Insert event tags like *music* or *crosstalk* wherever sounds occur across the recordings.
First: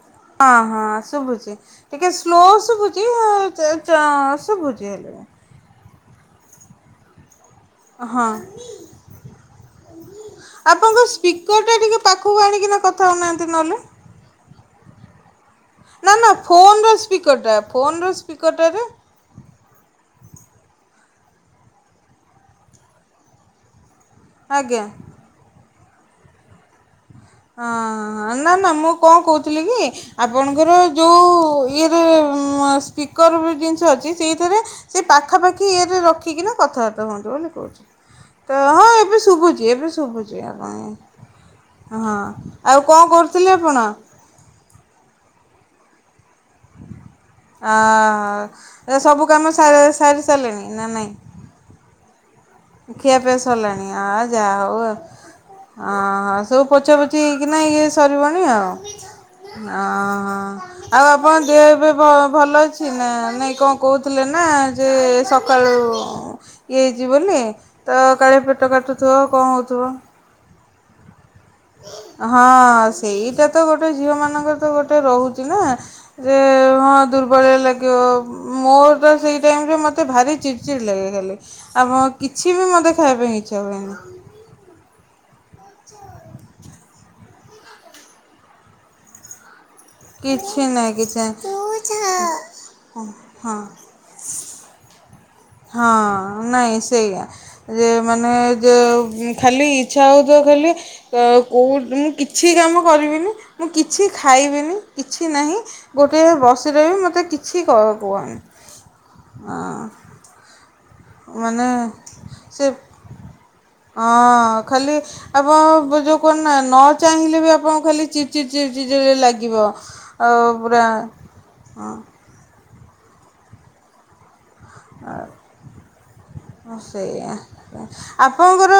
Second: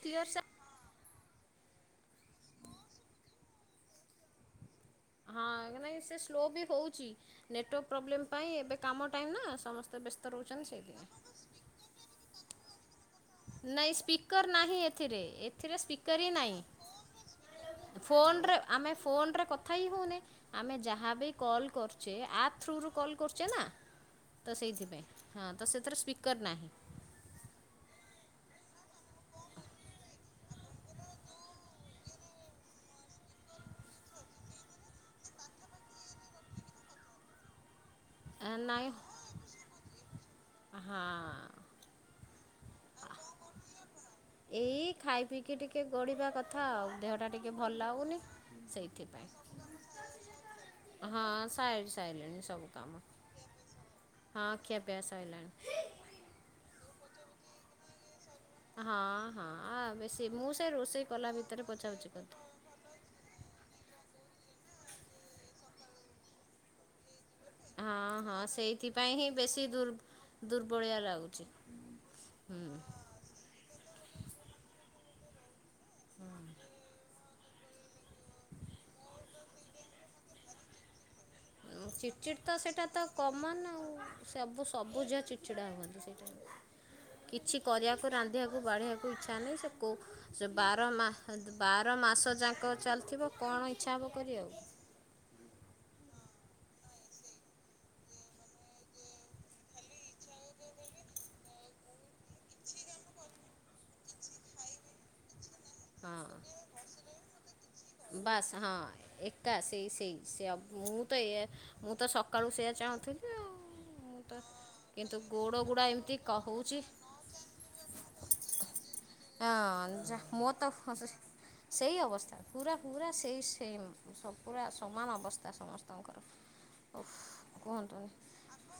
Clear ସା ଅ ହଁ ଶୁଭୁଛି ଟିକେ ସ୍ଲୋ ଶୁଭୁଛି ର ଶୁବୁ *unintelligible* ହଁ ନାଇଁ ସେ ସ୍ଲୋ ବି ହଉଛି। ନେଟୱାର୍କ ପ୍ରୋବ୍ଲେମ୍ ପାଇଁ ଏବେ କାମ ଟାଇମ୍ ନା ସମସ୍ତେ ବ୍ୟସ୍ତ ରହୁଛନ୍ତି ଆପଣଙ୍କ ସେଇଥିପାଇଁ। ସ୍ପିକରଟା ଟିକେ ପାଖକୁ ଆଣିକିନା କଥା ହଉନାହାନ୍ତି ନହେଲେ। ନାଇ ସ୍ପିକର ନାହି ଥିରେ। ଏଥିରେ ନା ସ୍ପିକର୍ ହି ନା ଫୋନର ସ୍ପିକରଟା ନାହିଁ ଫୋନର ଫୋନରେ ସ୍ପିକରଟାରେ ଆମେ ଫୋନରେ କଥା ହିଁ ହଉନି। ଆମେ ଯାହାବ କଲ୍ କରୁଛେ ଆ ଥରୁ କଲ୍ କରୁଛେ ନା। ତ ଆଜ୍ଞା ସେଇଥି ପାଇଁ ହଁ ତସ ଏଥିରେ ସ୍ପୀିକର ନାହିଁ। ହ ନା ନା ମୁଁ କଣ କହୁଥିଲି କି ଆପଣଙ୍କର ଯୋଉ ଇଏରେ ସ୍ପିକର ଜିନିଷ ଅଛି ସେଇଥିରେ ସେ ପାଖାପାଖି ଇଏରେ ରଖିକିନା କଥାବାର୍ତ୍ତା ହୁଅନ୍ତୁ ବୋଲି କହୁଛି। ତ ହଁ ନାଇଁ ଏବେ ଶୁଭୁଛି ଏବେ ଶୁଭୁଛି ଆପ ହଁ। ହଁ ଆଉ କଣ କରଥିଲେ ଆପଣ? ଟିକେ ଟିକେ ଗଡିବା କଥା ଆଉ ଦେହଟା ଟ ଆ ସବୁ କାମ ସାରି ସାରିଲେଣି ନା ନାଇଁ? ସାଇଲିଣୀ ସବୁ କାମ। ଖିଆ ପିଆ ସରିଲଣି ହଁ ଯାହା ହଉ ଖିଆପିଆ ସଇଲାଣି। ଆଉ ହ ପୋଛା ପୋଛି ହେଇକି ନା ଇଏ ସ ଭଲିଆ ହଁ ହଁ ଆ ଆଁ ବେଶୀ ମୁଁ ସେ ରୋଷେଇ ଆଉ କଲା ଆପଣ ଦେହ ଭିତରେ ଏବେ ଭ ପୋଛାପୋଛି କରିଦିଏ। ଭଲଅଛି ନାଇ କଣ କହୁଥି *unintelligible* ନା ଯେ ସକାଳୁ ଇଏ ହେଇଛି ବୋଲି ତ ହଁ କାଳେ ହଁ ପେଟ କାଟୁଥିବ କଣ ହେଉଥିବ। ବଳିିଆ ଲାଗୁଛି। ହଁ ସେଇଟା ତ ଗୋଟେ ଝିଅ ମାନଙ୍କର ତ ଗୋଟେ ରହୁଛି ନା ରେ ହଁ ଦୁର୍ବଳ ଲାଗିବ ମୋର ତ ସେଇ ଟାଇମ୍ ରେ ମୋତେ ଭାରି ଚିଡ଼୍ ଚିଡ଼୍ ଲାଗେ ଖାଲି। ଆମ ଚିଡ୍ ଚିଡ୍ କିଛି ତ ବି ସେଇଟା ମୋତେ ତ ଖାଇବା ପାଇଁ ଇଚ୍ଛା କମନ ଆଉ ହୁଏନି ସବୁ ସବୁ ଯ ଚ ଛିଡ଼ା ହୁଅ ସେ କିଛି କରିବାକୁ ରାନ୍ଧିବାକୁ ବାଢିବାକୁ ଇଚଛା ନାହିଁ ସେ କୋ ସେ କିଛି ବାର ନାହିଁ ମା କିଛି ବାର ନାହିଁ ମାସ ଯାକ ଚାଲିଥିବ ହଁ କଣ ଇଚ୍ଛା ହେବ କରିଆକୁ। ହଁ ନହିଁ ସେଇା ଯେ ମାନେ ଯେ ଖାଲି ଇଚ୍ଛା ହେଉଥିବ ଖାଲି କେଉଁ ମୁଁ କିଛି କାମ କରିବିନି ମୁଁ କିଛି ଖାଇବିନି କିଛି ନାହିଁ ଗୋଟେ ହଁ। ବସିଲେ ବି ମୋତେ କିଛି କୁହନି ହଁ। ସେବ୍ ମାନେ ସେ ଚାହୁଁଥିଲି ଆଉ ହଁ ମୁଁ ତ ଖାଲି କିନ୍ତୁ ଗୋଡ଼ ଗୁଡ଼ା ଆପଣ ଏମିତି ଯେଉଁ କଣ ନା କହୁଛି ନ ଚାହିଁଲେ ବି ଆପଣଙ୍କୁ ଖାଲି ଚି ଚିଡ଼ ଚି ଚି ହଁ ଲାଗିବ ଯା ଆଉ। ମୋ ତ ପୁରା ସେଇ ହଁ ଅବସ୍ଥା। ପୁରା ପୁରା ସେଇ ସେମ୍ ସବ ପୁରା ସମାନ ଅବସ୍ଥା ସମସ୍ତଙ୍କର ଓ ସେଇଆ କୁହନ୍ତୁନି ଆପଣଙ୍କର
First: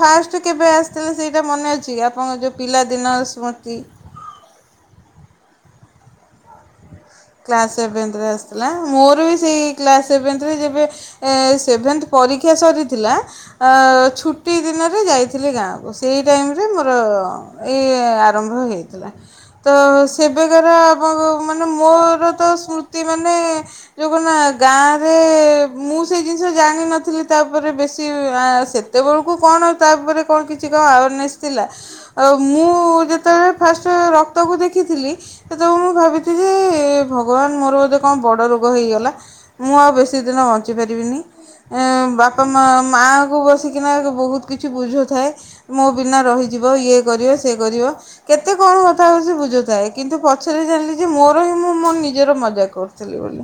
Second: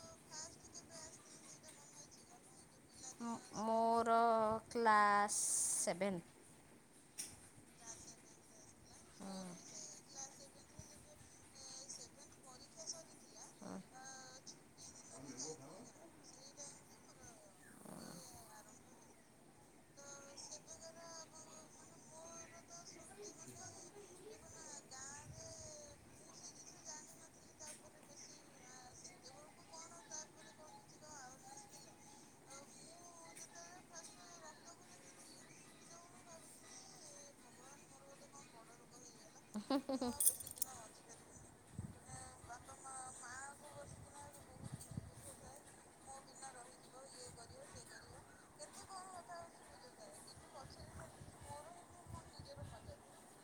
ଫାଷ୍ଟ କେବେ ଆସିଥିଲେ ସେଇଟା ମନେ ଅଛି କି ଆପଣଙ୍କ ପିଲାଦିନର ସ୍ମୃତି ମୋର ବନ୍ *inaudible* କ୍ଲାସ୍ ସେଭେନ୍ଥରେ ଆସିଥିଲା ମୋର ବି ସେଇ କ୍ଲାସ୍ ସେଭେନ୍ଥରେ ଯେବେ ସେଭେନ୍ଥ ପରୀକ୍ଷା ସରିଥିଲା ଛୁଟି ଦିନରେ ଯାଇଥିଲି ଗାଁକୁ ସେଇ ଟାଇମରେ ମୋର ଏ ଆରମ୍ଭ ହୋଇଇଥିଲା ତ ସେବେକାର ଆପଣ ମାନେ ମୋରତ ସ୍ମୃତି ମନେ ଜୟୁ ଗାଁ ରେ ମୁଁ ସେଇ ଜିନିଷ ଜାଣିନଥିଲେ ବେଶୀ ସେତବେଳକୁ କଣ ତାପରେ କିଛି ଥିଲା ଆଉ ମୁଁ ଯେତେବେଳେକି ଫାଷ୍ଟ ରକ୍ତକୁ ଦେଖିଥିଲି ସେତବେଲୁକୁ ମୁ ଭାବିଥିଲି ହେ ହେ ଭଗବାନମୋର ବୋଧେ କଣ ବୋର୍ଡର ରୋଗ ହେଇଗଲା ମୁଁ ଆଉ ବେଶି ଦିନ ବଞ୍ଚିପାରିବି ନାହିଁ। ବାପା ମାଆ ମାଆଙ୍କୁ ବସିକିନା ବହୁତ କିଛି ବୁଝାଉଥାଏମୁଁ ବିନା ରହିଯିବ ଏ କରିବ ସେ କରିବ। କେତେ କଣ କଥା ସେ ବୁଝାଉଥାଏ କିନ୍ତୁ ପଛରେ ଜାଣିଲା ମୋର ମୁ ନିଜର ମଜା କରୁଥିଲେ ବୋଲି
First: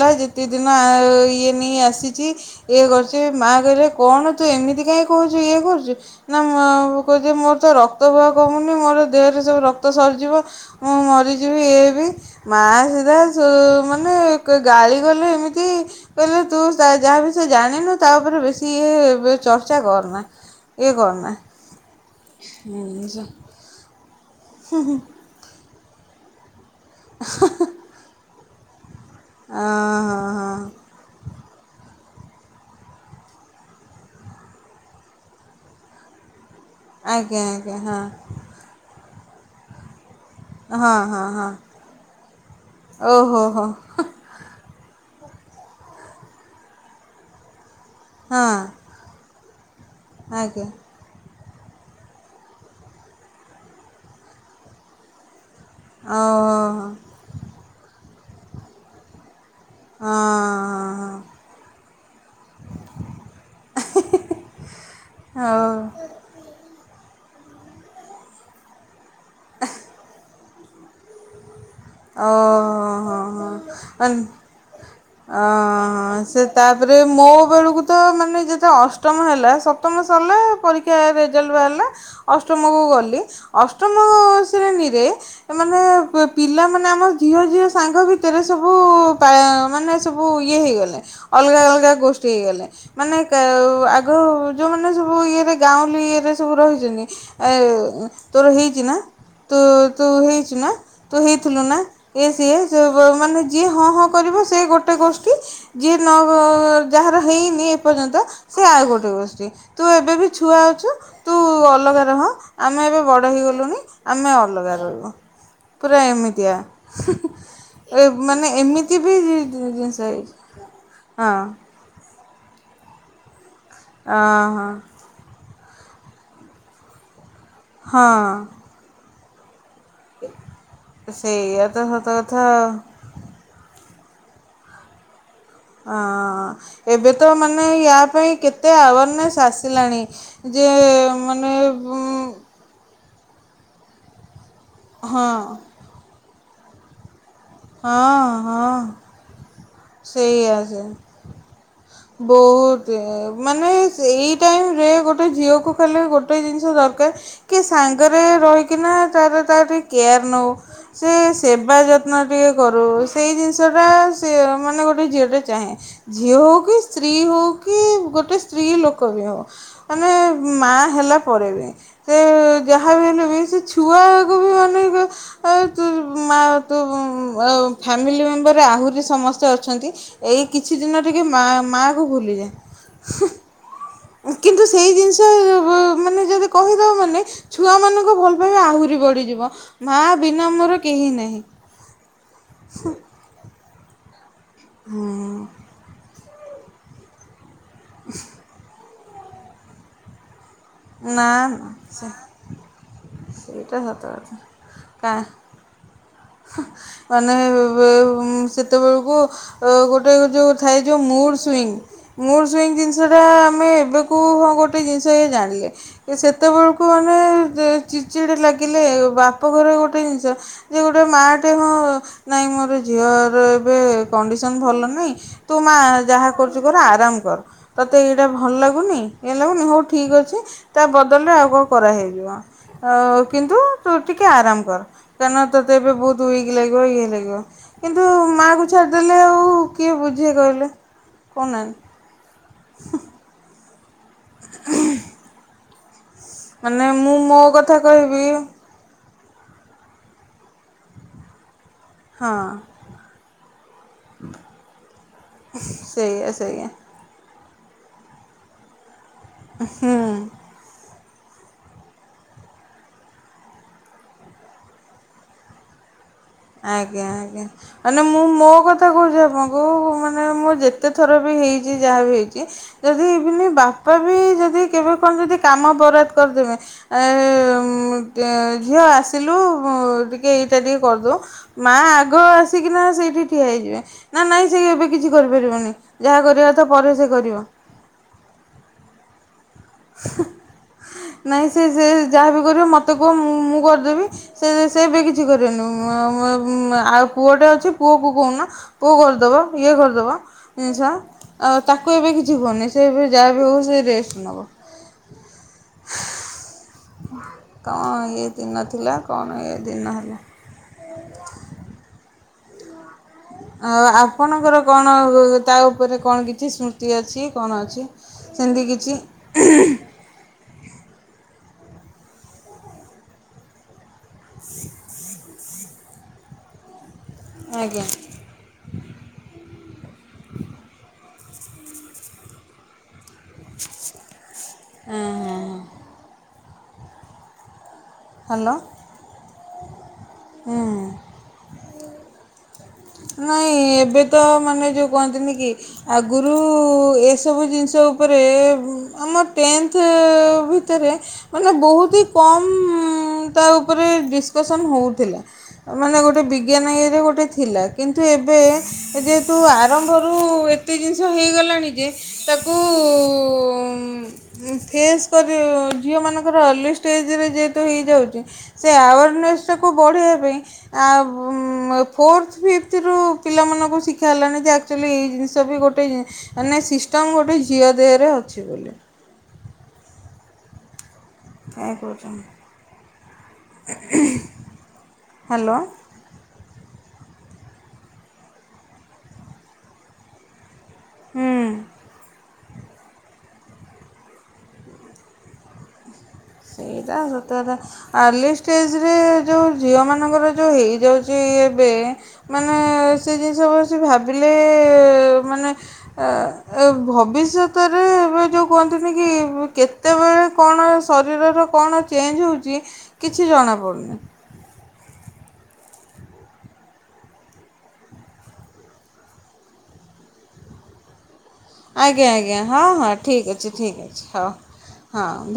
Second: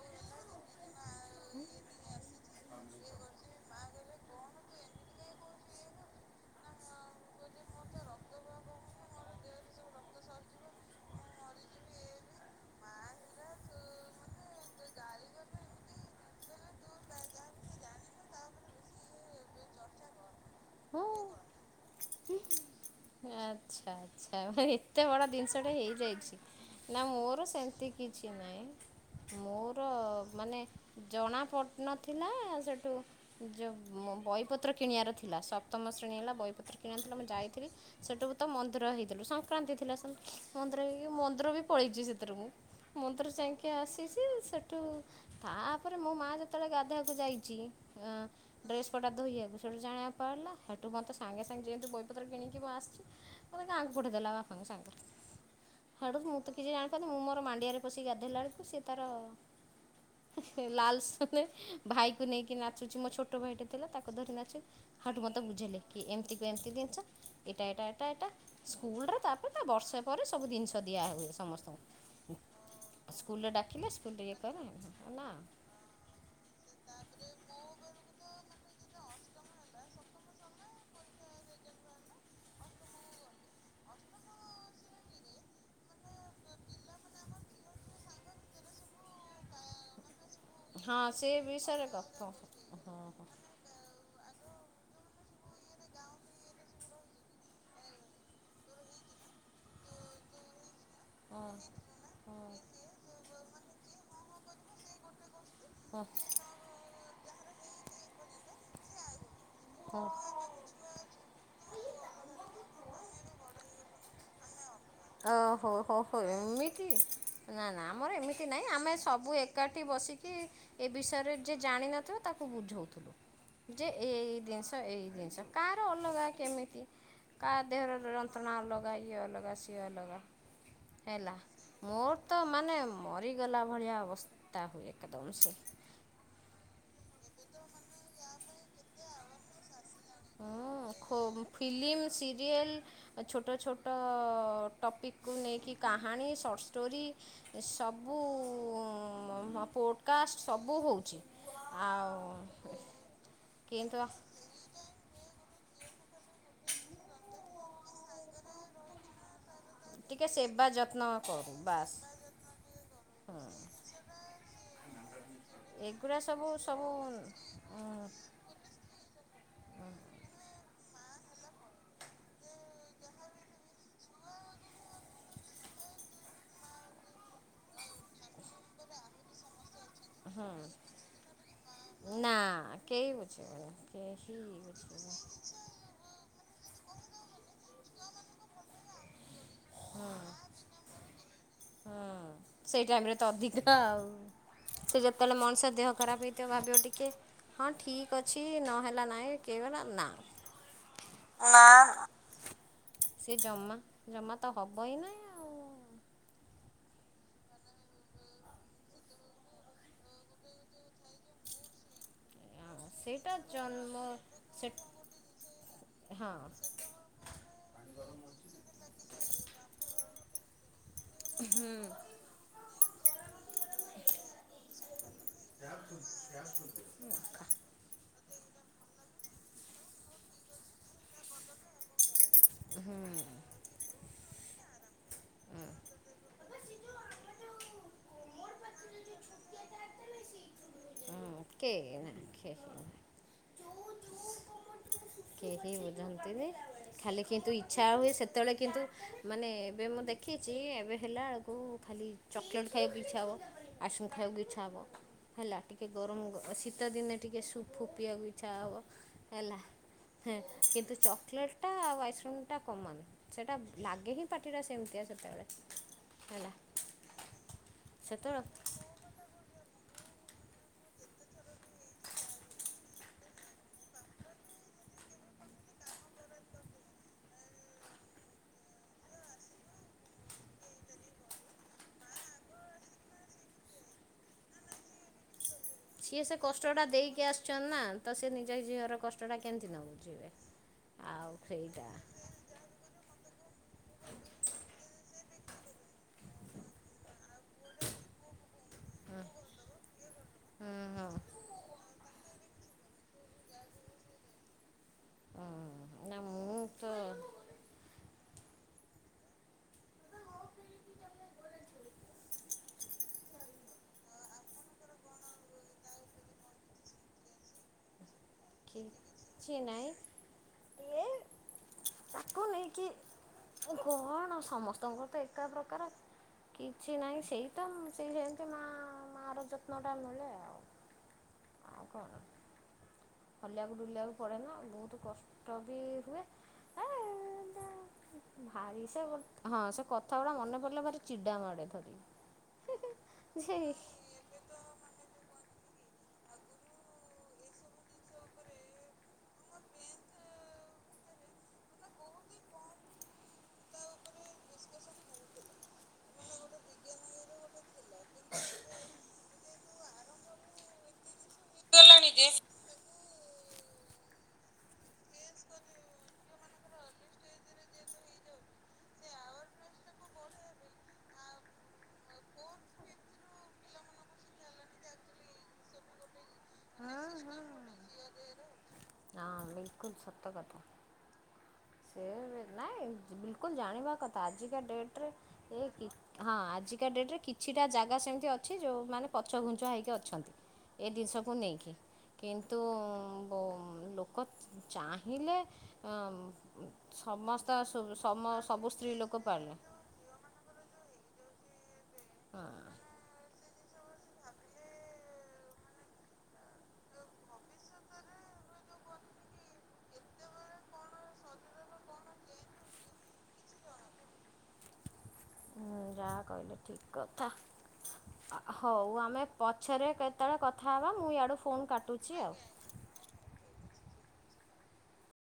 ଯେତିେ ଦିନ ଇଏ ନେଇ ଆସିଛି ଇଏ କରୁଛି ମା କହିଲେ କଣ ତୁ ଏମିତି କାହିଁ କହୁଛୁ ଇଏ କରୁଛୁ ନା କଛି ମୋର ତ ରକ୍ତ ବହ କମୁନି ମୋର ଦେହରେ ସବୁ ରକ୍ତ ସରିଯିବ ମୁଁ ମରିଯିବି ଇଏ ବି ମା ସିଧା ମାନେ ଗାଳି ଗଲେୁ ଏମିତି କହିଲେ ତୁ ଯାହା ବିଷୟ ଜାଣିନୁ ତା ଉପରେ ବେଶୀ ଇ ଚର୍ଚ୍ଚା କରନା ଏ ମୁଁ ଘରମା- ଆଚ୍ଛା ଏତେ ବଡ ଜିନିଷଟା ଏଇ ରଛି ନା ମୋର ସେତି କିଛି ଚନ୍ ନାାଇ ମୋର ମାନେ ଜଣା ପଟନ ଥିଲା ସେଠୁ ଯେଉଁ ବହିପତ୍ର କିଣିବାର ଥିଲା ସପ୍ତମ ଶ୍ରେଣୀ ହେ ବହିପ - କିଣଥିଲୁ ମୁଁ ଆଜ୍ଞା ଯାଇଥିଲି ଆଜ୍ଞା ସେଠୁ ତ ମନ୍ଦିର ହେଇଥିଲୁଙ୍ଗ ସଂକ୍ରାନ୍ତି ଥିଲା ସେୁ ମନ୍ଦିର ହଁ ହଁ ହଁ ହଁ ମନ୍ଦିର ବି ପଳେଇଛି ସେଥିରୁ ମୁଁ ମନ୍ଦିର ଓହୋ ହୋ ଯାଇକି ଆସିଛି ସେଠୁ ତାପରେ ମୋ ମା ଯେତେବେଳେ ଗାଧୁୋଇଆକୁ ଯାଇଛି ଅ ହଁ। ଡ୍ରେସ ପଟା ତ ଧୋଇଆଗ ୋଟାଣ ିଲ ଆଜ୍ଞା ହେଟୁ ମତେ - ସାଙ୍ଗେ ସାଙ୍ଗେ ଯେହେତୁ ବହିପତ୍ର କିଣିକି ଆସିଛି ମୋତେ ଆଗକୁ ପଠି ଦେେଲା ବାପାଙ୍କୁ ସାଙ୍ଗରେ ହାଡୁ ମୁଁ ତ କିଛି ଓହୋ ଜାଣିପାରୁି ମୁଁୋର ମାଣ୍ଡିଆରେ ପ ସେ ଗାଧୋଇଲା ବେଳକୁ ସ ସେ ତାର ହଁ ଲାଲସନେ ଭାଇ କ ନେଇକି ନାଚୁଛି ମୋ ଛୋଟ ଭାଇଟେ ଥିଲା ତାକୁ ଧରି ନାଚୁ ହାଠୁ ମତେ ହଁ ହଁ ବୁଝିଲେ କି ହଉ ଏମିତି କ ଏମିତି ଜିନିଷ ଏଇଟା ଏଇଟା ଏଇଟା ଏଇଟା ସ୍କୁଲରେ ତାପରେ ତା ବର୍ଷା ପରେ ସବୁ ଜିନିଷ ଦିଆ ହୁଏ ସମସ୍ତଙ୍କୁ। ଓହୋ ସ୍କୁଲରେ ଡାକିଲେ ହୋ ହୋ ସ୍କୁଲରେ ଇଏ କରେ ନା ଅ ସେ ତାପରେ ମୋ ବେଳକୁ ତ ମାନେ ଯେତେ ଅଷ୍ଟ ମ ହେଲା ସପ୍ତମ ସରିଲା ପରୀକ୍ଷା ରେଜଲ୍ଟ ବାହାରିଲା ଅଷ୍ଟମ କୁ ଗଲି ଅଷ୍ଟମ ଶ୍ରେଣୀ ରେ ମାନେ ପି ପିଲା ମାନେ ଆମ ଝିଅ ଝିଅ ସାଙ୍ଗ ଭିତରେ ସବୁ ମାନେ ସବୁ ଇଏ ହେଇଗଲେ ହଁ ସେ ଅଲଗା ବିଷୟରେ ଅଲଗା ଗପ ଗୋଷ୍ଠୀ ହେଇଗଲେ ମାନେ କ ଆଗ ଯେଉଁମାନେ ସବୁ ଇଏରେ ଗାଁଉଲି ଇଏରେ ସବୁ ରହିଛନ୍ତି ତୋର ହେଇଛି ନା ତ ତୁ ହେଇଚୁ ନା। ତୁ ହେଇଥିଲୁ ନା ଇ ସିଏ ମାନେ ଯିଏ ହଁ ହଁ। କରିବ ସେ ଗୋଟେ ଗୋସ୍ କି ଯିଏ ନ ଯାହାର ହେଇନି ଏ ପର୍ଯ୍ୟନ୍ତ ସେ ଆଉ ଗୋଟେ ଗୋଷ୍ଠୀ। ତୁ ଏବେ ବି ଛୁଆ ଅଛୁ ତୁ ଅଲଗା ରହ ଆମେ ଏବେ ବଡ଼ ହେଇଗଲୁଣିି ଆମେ ଅ ଅଲଗା। ଓହୋ। ରହିବୁ ହ ହୋ ପୁରା ହଉ ଏମିତିଆ ଏମିତି ନା ନା ଏ ଆମର ଏମିତି ମାନେ ନାହିଁ ଆମେ ବି ସବୁ ଏକାଠି ଜିନିଷ ବସିକି ହେଇଛି ଏ ହଁ ବିଷୟରେ ଯିଏ ଜାଣିନଥିବ ତାକୁ ବୁଝଉଥିଲୁ। ଯେ ଏଇ ହଁ ଜିନିଷ ଏଇ ଜିନିଷ। କାହାର ଅଲଗା କେମିତି। କା ଦେହର ଯନ୍ତ୍ରଣା ହଁ ଅଲଗା *unintelligible* ଅଗା। ଅଲଗା ହେଲା ସେଇଆ ତ ମୋର ସତ ତ କଥା ଆଉ ମାନେ ମରିଗଲା ଭଳିଆ ହବ। *unintelligible* ହୁଏ ଏକଦମ ସେ ହ ଏବେ ତ ମାନେ ୟା ପାଇଁ କେତେ ଆୱାରନେସ୍ ଆସିଲାଣି। ଯେ ହଁ ମାନେ ଫିଲ୍ମ ସିରିଏଲ୍ ଛୋଟ ଛୋଟ ହଁ ଟପିକକୁୁ ନେଇକି କାହାଣୀ ଶର୍ଟ୍ ଷ୍ଟୋରି। ସବୁ ହଁ ହଁ ପୋଡ଼କାଷ୍ଟ ସେଇଆ ସବୁ ହେଉଛି ଆଉ ବହୁତ ମାନେ କିନ୍ତୁ ଏଇ ଟାଇମରେ ଗୋଟେ ଗୋଟେ ଝିଅକୁ ଖାଲି ଗୋଟେ ଜିନିଷ ଦରକାର କି ସାଙ୍ଗରେ ରହିକିନା ତାର ତା ଟିକେ କେୟାର୍ ନେଉ ସେବା ଯତ୍ନ ସେ କରୁ ସେବା ବାସ୍ ଯତ୍ନ ଟିକେ କରୁ ସେଇ ଜିନିଷଟା ସେ ମାନେ ଗୋଟେ ଝିଅ ଟେ ଚାହେ ଏଗୁଡ଼ା ଝିଅ ସବୁ ହଉ କି ସବୁ ସ୍ତ୍ରୀ ହଉ କି ଗୋଟେ ସ୍ତ୍ରୀ ଲୋକ ବି ହଉ ମାନେ ମା ହେଲା *unintelligible* ସେ ଯାହା ବି ହେଲେ ବି ସେ ଛୁଆକୁ ବି ଅନେକ ଆ -ତୁ-ଆଁ ଫାମିଲି ମେମ୍ବର ଆହୁରି ସମସ୍ତେ। ଚଛନ୍ତି ଏଇ ହଁ କିଛି ଦିନ ଟିକେ ମା ମା କୁ ନା କେହି ଭୁଲିଯାଏ ବୁଝିବନି ହଁ କେହି କିନ୍ତୁ ସେଇ ବୁଝିବନି ଜିନିଷ *unintelligible* ମାନେ ଯଦି କହିଦେଉ ମାନେ ଛୁଆମାନଙ୍କ ଭଲ ପାଇବା ଆହୁରି ବଢ଼ିଯିବ। ମା ବିନା ମୋର କେହି ନାହିଁ। ହଁ ସେଇ ଟାଇମରେ ତ ଅଧିକ *unintelligible* ସେ ଯେତେବେଲ ହୁଁ ମଣିଷ ଦେହ ଖରାପ ହେଇ *unintelligible* ଟିକେ ହଁ ଠିକ ଅଛି ନହେଲେ ନା ନାଇ *unintelligible* ନା ନା ସେ ସେ ଜମା ସେଇଟା ସତ ଜମା କଥା ତ ହବ ହିଁ କାଣ ନାହିଁ ଆଉ। ହଂ ମାନେଉ *unintelligible* ସେତେବେଳେକୁ *unintelligible* ଗୋଟେ ଥାଏ ଯୋଉ ମୁଡସୁଇଂଗ ମୁଡ ଜିନିଷ ଟା ସେଇଟା ଆମେ ଜନ୍ମ ଏବେ କୁ ହଁ ସେ ଗୋଟେ ଜିନିଷଏଇ ଜାଣିଲେ। ହଁ ସେତେବେଳକୁ ଆମେ ଚିଚିଡ଼ି ଲାଗିଲେ ବାପଘରେ ଗୋଟେ ଜିନିଷ ଯେ ଗୋଟେ ମାଟେ ହଁ ନାଇଁ ମୋର ଝିଅର ଏବେ ଏବେ କଣ୍ଡିସନ୍ ଭଲ *unintelligible* ତୁ ମା ଯାହା କରୁଚୁ କର ଆରାମ କର। ତତେ *unintelligible* ଭଲ ଲାଗୁନି ଇୟେ ଲାଗୁନି ହଉ ଠିକ୍ ଅଛି। ତା ବଦଳରେ ଆଉ କଣ କରାହଇଯିବ। ଅଂ କିନ୍ତୁ ତୁ ଟିକେ ଆରାମ କର। କଣନା ତୋତେ ଏବେ ବହୁତ ୱିକ୍ ଲାଗିବ ଇଏ ଲାଗିବ କିନ୍ତୁ ମାଆକୁ ଛାଡ଼ିଦେଲେ ଆଉ କିଏ ବୁଝି କହିଲେ କେ ନା ଖେ କହୁଥାନ୍ତି। *inaudible* *unintelligible* ଯେମିତି ବି ମାନେ ମୁଁ ଖାଲି ମୋ କିନ୍ତୁ କଥା ଇଚ୍ଛା ହବ କହିବି ସେତେବେଳେ କିନ୍ତୁ ମାନେ ଏବେ ମୁଁ ଦେଖ୍ କିଛି ଏବେ ହେଲାଳକୁ ଖାଲି ହଁ ଚକଲେଟ୍ ଖାଇଆକୁ ଇଚ୍ଛା ହେବ। *unintelligible* ଖାଇଆକୁ ଇଚ୍ଛା ହେବ ହେଲା ଟିକେ ଗରମ ସେଇଆ ଗ ସେଇଆ। ଶୀତଦିନେ ଟିକେ ସୁପ୍ ଫପ୍ ପିଇବାକୁ ଇଚ୍ଛା ହେବ। ହେଲାଁ ହେଁ କିନ୍ତୁ ଚକ୍ ଲେଟ୍ ଟା ଆଉ ଆଇସିକ୍ରିମ୍ ଟା କମାନ୍ ସେଇଟା ଲାଗେ ହିଁ ପାଟିଟା ସେମିତି ଆ। *unintelligible* ଆଜ୍ଞା ଆଜ୍ଞା ମାନେ ମୁଁ ମୋ ସେତେବେଳେ କଥା କହୁଛି ଆପଣଙ୍କୁ *unintelligible* ମାନେ ମୁଁ ଯେତେଥର ବି ହେଇଚି ଯାହା ବି ହେଇଚି ଯଦି *unintelligible* ବାପା ବି ଯଦି କେବେ କଣ ଯଦି କାମ ବରାଦ କରିଦେବେ *unintelligible* ଝିଅ ଆସିଲୁ *unintelligible* ଟିକିେ ଏଇଟା ଟିକେ କରିଦେଉ। ମା ଆଗ ଆସିକିନା ସେଇଠି ଠିଆ ହେଇଯିବେ ନା ନାଇଁ ସେ ଏବେ କିଛି କରିପାରିବନି। ଯାହା ସିଏ ସେ କରିବା କଥା କଷ୍ଟ ଟା ପରେ ସେ ଦେଇକି କରିବ ଆସିଚନ୍ ନା ତ ସେ ନିଜ ଝିଅରକ କେମିତି ନ ବୁଝିବେ। ଆଉ ନାଇଁ ସେ ସେ ସେଇଟା ଯାହାବ କରିବ ମତେ କୁହ ମୁଁ କରିଦେବି ସେ ସେମିତି କିଛି କିଛି କରିନୁ ଆମେ ବି ଆଉ ପୁଅଟେ ଅଛି ପୁଅକୁ କହୁନା ପୁଅ କରିଦେବ ଇଏ କରିଦବ ହୁଁ ଜିନିଷ ହୁଁ ଆଉ ତାକୁ ଏବେ କିଛି କୁହନି ସେ ଯାହା ବି ହେଉ ସେ ରେଷ୍ଟ ନେବ। ହଁ କଣ ଏଇ ଦିନ ଥିଲା କଣ ଏଇ ଦିନ ହେଲା ଆ ଆପଣଙ୍କର କଣ ତା ଉପରେ କଣ କିଛି ସ୍ମୃତି ଅଛି କଣ ଅଛି- କିଛି ନାଇଁ ଏ ତାକୁ ନେଇକି କଣ ସମସ୍ତଙ୍କର ତ- ଏକା ପ୍ରକାର କି କିଛି ନାହିଁ ସେଇ ତ ଆଜ୍ଞା ସେ ଯେମିତି ମା ମାର ନେ *inaudible* ଆଉ କଣ *inaudible* ପଡ଼େ ନା ବହୁତ କଷ୍ଟ ବି ହୁଏ। ଏ ହ୍ୟାଲୋ ଭାରି ସେ ହଁ ସେ ଗୁଡ଼ା ମନେ ହୁଁ ପଡ଼ିଲେ ଭାରି ଚିଡ଼ା ମାଡ଼େ ଧରି ନାଇଁ ଯେ ଏବେ ତ ମାନେ ଯୋଉ କହନ୍ତିନି କି ଆଗରୁ ଏସବୁ ଜିନିଷ ଉପରେ ଆମ ଟେନ୍ଥ ଭିତରେ ମାନେ ବହୁତ ହି କମ୍ ତା ଉପରେ ଡିସକସନ୍ ହେଉ ମାନେ ଗୋଟେ ବିଜ୍ଞାନ ଇରେ ଗୋଟେ ଥିଲା କିନ୍ତୁ ଏବେ ଯେହେତୁ ଆରମ୍ଭରୁ ଏତେ ଜିନିଷ ହେଗଲାଣି ଯେ ତାକୁ, ଫେସ୍ ଝିଅମାନଙ୍କର ଅର୍ଲି ଷ୍ଟେଜରେ ଯେହେତୁ ହେଇଯାଉଛି ସେ ଆୱାରନେସ୍ କୁ ବଢ଼େଇବା ପାଇଁ ଫୋର୍ଥ ଫିଫ୍ଥରୁୁ ପିଲାମାନଙ୍କୁ ଶିଖା ହେଲାଣି ଯେ ଆକ୍ଚୁଆଲି ଏଇ ଜିନିଷ ବି ଗୋଟେ ମାନେ ହଁ ସିଷ୍ଟମ୍ ଗୋଟେ ଝିଅ ହଁ ଦେହରେ ଅଛି ବୋଲି ହଁ ବିଲକୁଲ ସତ କଥା- କାହିଁ ସେ କହୁଛନ୍ତି ନାଇଁ ବିଲକୁଲ ଜାଣିବା କଥା ଆଜିକା ଡେଟରେ ହ୍ୟାଲୋ ହଁ ଆ- କା ଡେଟରେ କିଛିଟା ଜାଗା ସେମିତି ଅଛି ଯୋଉ ମାନେ ପଛ ଘୁଞ୍ଚ ହେଇକି ଅଛନ୍ତି ଏ ଜିନିଷକୁ ହୁଁ ନେଇକି କିନ୍ତୁ ଚାହିଁଲେ ସେଇଟା ସତ କଥା ସମସ୍ତ ସୁ- ଆର୍ଲି ସମ ସବୁ ଷ୍ଟେଜ ରେ ସ୍ତ୍ରୀ ଲୋକ ଯୋଉ ପାରିଲେ ଝିଅ ମାନଙ୍କର ଯୋଉ ହେଇଯାଉଛି। କି ଏବେ ହଁ। ମାନେ ସେ ଜିନିଷ ଭାବିଲେ ମାନେ ଭବିଷ୍ୟତରେ ଏ ଯଉଁ କୁହନ୍ତିନି କି କେତେବେଳେ କଣ ଶରୀରର କଣ ଚେଞ୍ଜ ହେଉଛି କିଛି ଜଣାପଡ଼ୁନି। ହୁଁ ଯାହା କହିଲେ ଠିକ କଥା ହଉ ଆମେ ପଛରେ କେତେବେଳେ କଥା ହବା ମୁଁ ଇଆଡୁ ଆଜ୍ଞା ଆଜ୍ଞା ହଁ ହଁ ଠିକ୍ ଅଛି ଠିକ୍ ଅଛି। ହ ହଁ।